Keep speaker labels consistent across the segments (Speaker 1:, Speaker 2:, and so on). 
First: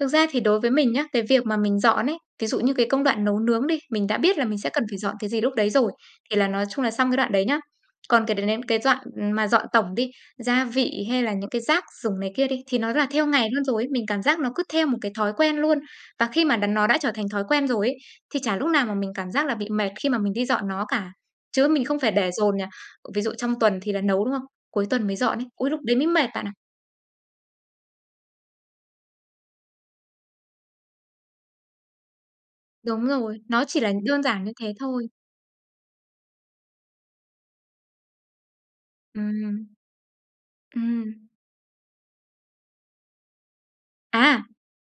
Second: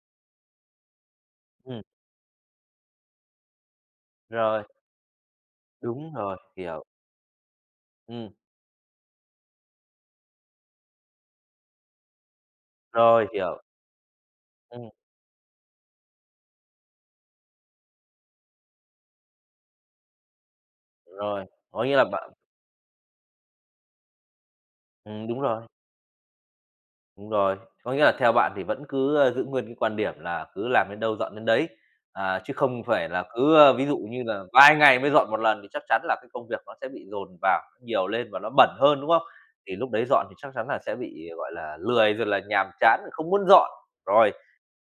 Speaker 1: Thực ra thì đối với mình nhá, cái việc mà mình
Speaker 2: Ừm.
Speaker 1: dọn ấy, ví dụ như cái công đoạn nấu nướng đi, mình đã biết là mình
Speaker 2: Rồi.
Speaker 1: sẽ cần phải dọn cái gì lúc đấy rồi,
Speaker 2: Đúng
Speaker 1: thì
Speaker 2: rồi,
Speaker 1: là nói chung
Speaker 2: hiểu.
Speaker 1: là xong cái đoạn đấy nhá. Còn
Speaker 2: Ừm.
Speaker 1: cái đến đến cái đoạn mà dọn tổng đi, gia vị hay là những cái rác rủng này kia đi, thì nó là theo
Speaker 2: Rồi,
Speaker 1: ngày
Speaker 2: hiểu.
Speaker 1: luôn rồi ấy. Mình cảm giác nó cứ theo
Speaker 2: Ừm.
Speaker 1: một cái thói quen luôn. Và khi mà đã nó đã trở thành thói quen rồi ấy, thì chả lúc nào mà mình cảm giác là bị mệt khi mà mình đi dọn nó cả.
Speaker 2: Rồi,
Speaker 1: Chứ mình
Speaker 2: có nghĩa
Speaker 1: không
Speaker 2: là
Speaker 1: phải để
Speaker 2: bạn
Speaker 1: dồn nhà. Ví dụ trong tuần thì là nấu, đúng không? Cuối tuần mới
Speaker 2: Ừm,
Speaker 1: dọn
Speaker 2: đúng
Speaker 1: ấy.
Speaker 2: rồi.
Speaker 1: Ui lúc đấy mới mệt bạn ạ.
Speaker 2: Đúng rồi, có nghĩa là theo bạn thì vẫn cứ, ơ, giữ nguyên cái quan điểm là cứ làm đến đâu, dọn đến đấy, à, chứ không
Speaker 1: Đúng
Speaker 2: phải là
Speaker 1: rồi,
Speaker 2: cứ,
Speaker 1: nó
Speaker 2: ơ,
Speaker 1: chỉ
Speaker 2: ví
Speaker 1: là
Speaker 2: dụ
Speaker 1: đơn
Speaker 2: như là
Speaker 1: giản như thế
Speaker 2: vài ngày
Speaker 1: thôi.
Speaker 2: mới dọn một lần thì chắc chắn là cái công việc nó sẽ bị dồn vào nhiều lên và nó bẩn hơn, đúng không?
Speaker 1: Ừm.
Speaker 2: Thì lúc đấy dọn thì chắc chắn là sẽ
Speaker 1: Ừm.
Speaker 2: bị, gọi là, lười rồi là nhàm chán không muốn dọn. Rồi.
Speaker 1: À!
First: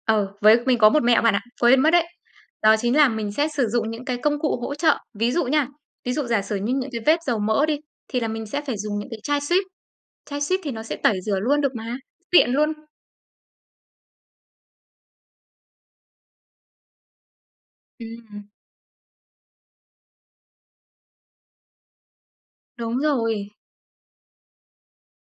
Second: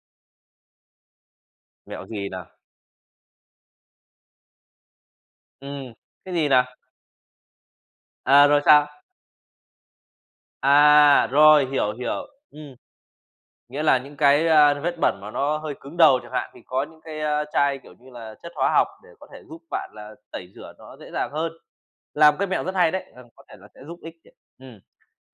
Speaker 1: Ừ, với mình có một mẹo bạn ạ, quên mất đấy.
Speaker 2: Mẹo gì nào?
Speaker 1: Đó chính là mình sẽ sử dụng những cái công cụ hỗ trợ. Ví dụ nha,
Speaker 2: Ừm,
Speaker 1: ví dụ
Speaker 2: cái
Speaker 1: giả
Speaker 2: gì
Speaker 1: sử
Speaker 2: nào?
Speaker 1: như những cái vết dầu mỡ đi, thì là mình
Speaker 2: À!
Speaker 1: sẽ
Speaker 2: Rồi
Speaker 1: phải
Speaker 2: sao?
Speaker 1: dùng những cái chai Cif, chai Cif thì nó sẽ tẩy
Speaker 2: À!
Speaker 1: rửa luôn
Speaker 2: Rồi,
Speaker 1: được
Speaker 2: hiểu,
Speaker 1: mà,
Speaker 2: hiểu,
Speaker 1: tiện luôn.
Speaker 2: ừm. Nghĩa là những cái, a, vết bẩn mà nó hơi cứng đầu chẳng hạn, thì có những cái, á, chai, kiểu như là,
Speaker 1: Ừm.
Speaker 2: chất hóa học để có thể giúp bạn là tẩy rửa nó dễ dàng hơn. Là một cái mẹo rất hay
Speaker 1: Đúng
Speaker 2: đấy, ừ, có
Speaker 1: rồi.
Speaker 2: thể là sẽ giúp ích đấy. Ừm.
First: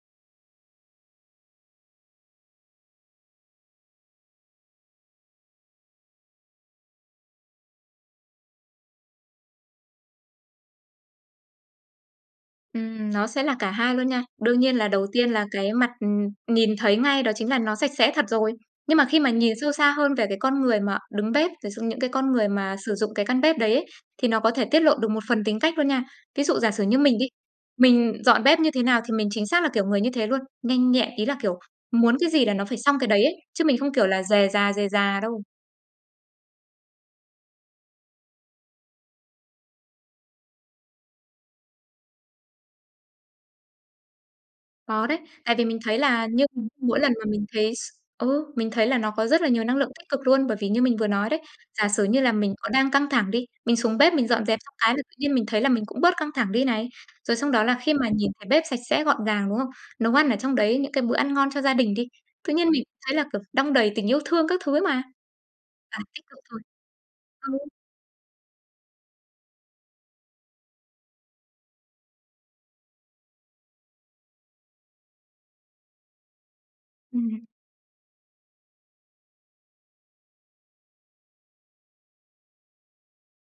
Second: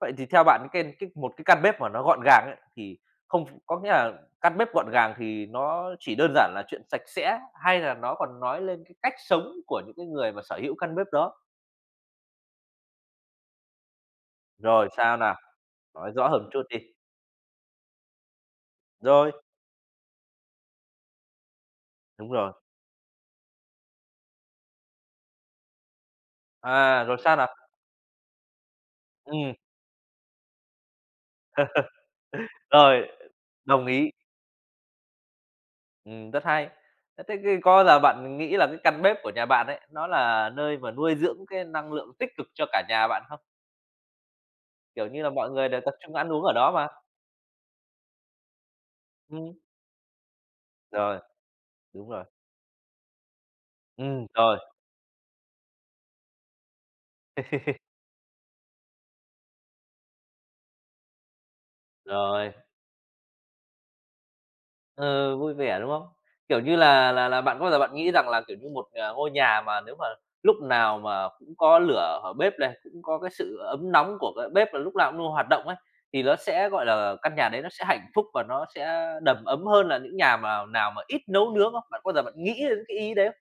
Speaker 2: Vậy thì theo bạn ken kích một cái căn bếp mà nó gọn gàng ấy, thì không có nghĩa là căn bếp gọn gàng thì nó chỉ đơn giản là chuyện sạch sẽ, hay là nó còn nói lên cái cách sống của những cái người mà sở hữu căn bếp đó?
Speaker 1: Ừm, nó sẽ là cả 2 luôn nha. Đương nhiên là
Speaker 2: Rồi,
Speaker 1: đầu
Speaker 2: sao
Speaker 1: tiên
Speaker 2: nào?
Speaker 1: là cái mặt,
Speaker 2: Nói
Speaker 1: ừm,
Speaker 2: rõ hơn chút
Speaker 1: nhìn
Speaker 2: đi.
Speaker 1: thấy ngay đó chính là nó sạch sẽ thật rồi. Nhưng mà khi mà
Speaker 2: Rồi.
Speaker 1: nhìn sâu xa hơn về cái con người mà đứng bếp, thật sự những cái con
Speaker 2: Đúng
Speaker 1: người
Speaker 2: rồi.
Speaker 1: mà sử dụng cái căn bếp đấy ấy, thì nó có thể tiết lộ được một phần tính cách luôn nha. Ví dụ giả sử như
Speaker 2: À! Rồi
Speaker 1: mình đi,
Speaker 2: sao nào?
Speaker 1: mình dọn bếp như thế nào thì mình chính
Speaker 2: Ừm.
Speaker 1: xác là kiểu người như thế luôn, nhanh nhẹn, ý là, kiểu, muốn cái gì là nó phải xong
Speaker 2: Rồi,
Speaker 1: cái đấy ấy, chứ mình không, kiểu
Speaker 2: ý.
Speaker 1: là, rề rà, rề rà đâu.
Speaker 2: Ừm, rất hay. Ờ, thế thì có giờ bạn nghĩ là cái căn bếp của nhà bạn ấy, nó là nơi mà nuôi dưỡng cái năng lượng tích cực cho cả nhà bạn không?
Speaker 1: Có
Speaker 2: Kiểu
Speaker 1: đấy.
Speaker 2: như là, mọi
Speaker 1: Tại vì
Speaker 2: người
Speaker 1: mình
Speaker 2: đều tập
Speaker 1: thấy
Speaker 2: trung
Speaker 1: là
Speaker 2: ăn uống
Speaker 1: như
Speaker 2: ở
Speaker 1: mình
Speaker 2: đó mà.
Speaker 1: mỗi lần mà mình thấy s ừ, mình thấy là nó có rất là
Speaker 2: Ừm.
Speaker 1: nhiều năng lượng tích cực luôn. Bởi vì như mình vừa
Speaker 2: Rồi,
Speaker 1: nói đấy, giả sử
Speaker 2: đúng
Speaker 1: như
Speaker 2: rồi.
Speaker 1: là mình có đang căng thẳng đi, mình xuống bếp
Speaker 2: Ừm,
Speaker 1: mình dọn
Speaker 2: rồi.
Speaker 1: dẹp xong cái là tự nhiên mình thấy là mình cũng bớt căng thẳng đi này. Rồi xong đó là khi mà nhìn thấy bếp sạch sẽ, gọn gàng, đúng không? Nấu ăn ở trong đấy những cái bữa ăn ngon cho gia đình đi,
Speaker 2: Rồi.
Speaker 1: tự nhiên mình cũng thấy là, kiểu, đong đầy tình yêu thương các thứ ấy mà.
Speaker 2: Ờ, vui vẻ, đúng
Speaker 1: À!
Speaker 2: không?
Speaker 1: Tít đầu
Speaker 2: Kiểu
Speaker 1: thôn.
Speaker 2: như là, là là bạn
Speaker 1: Ừ.
Speaker 2: có bao giờ bạn nghĩ rằng là, kiểu như, một, ờ, ngôi nhà mà nếu mà lúc nào mà cũng có lửa ở bếp này, cũng có cái sự ấm nóng của cái bếp và lúc nào cũng luôn hoạt động ấy, thì nó sẽ, gọi là, căn
Speaker 1: Ừm.
Speaker 2: nhà đấy nó sẽ hạnh phúc và nó sẽ đầm ấm hơn là những nhà mào nào mà ít nấu nướng không? Bạn có bao giờ bạn nghĩ đến cái ý đấy không?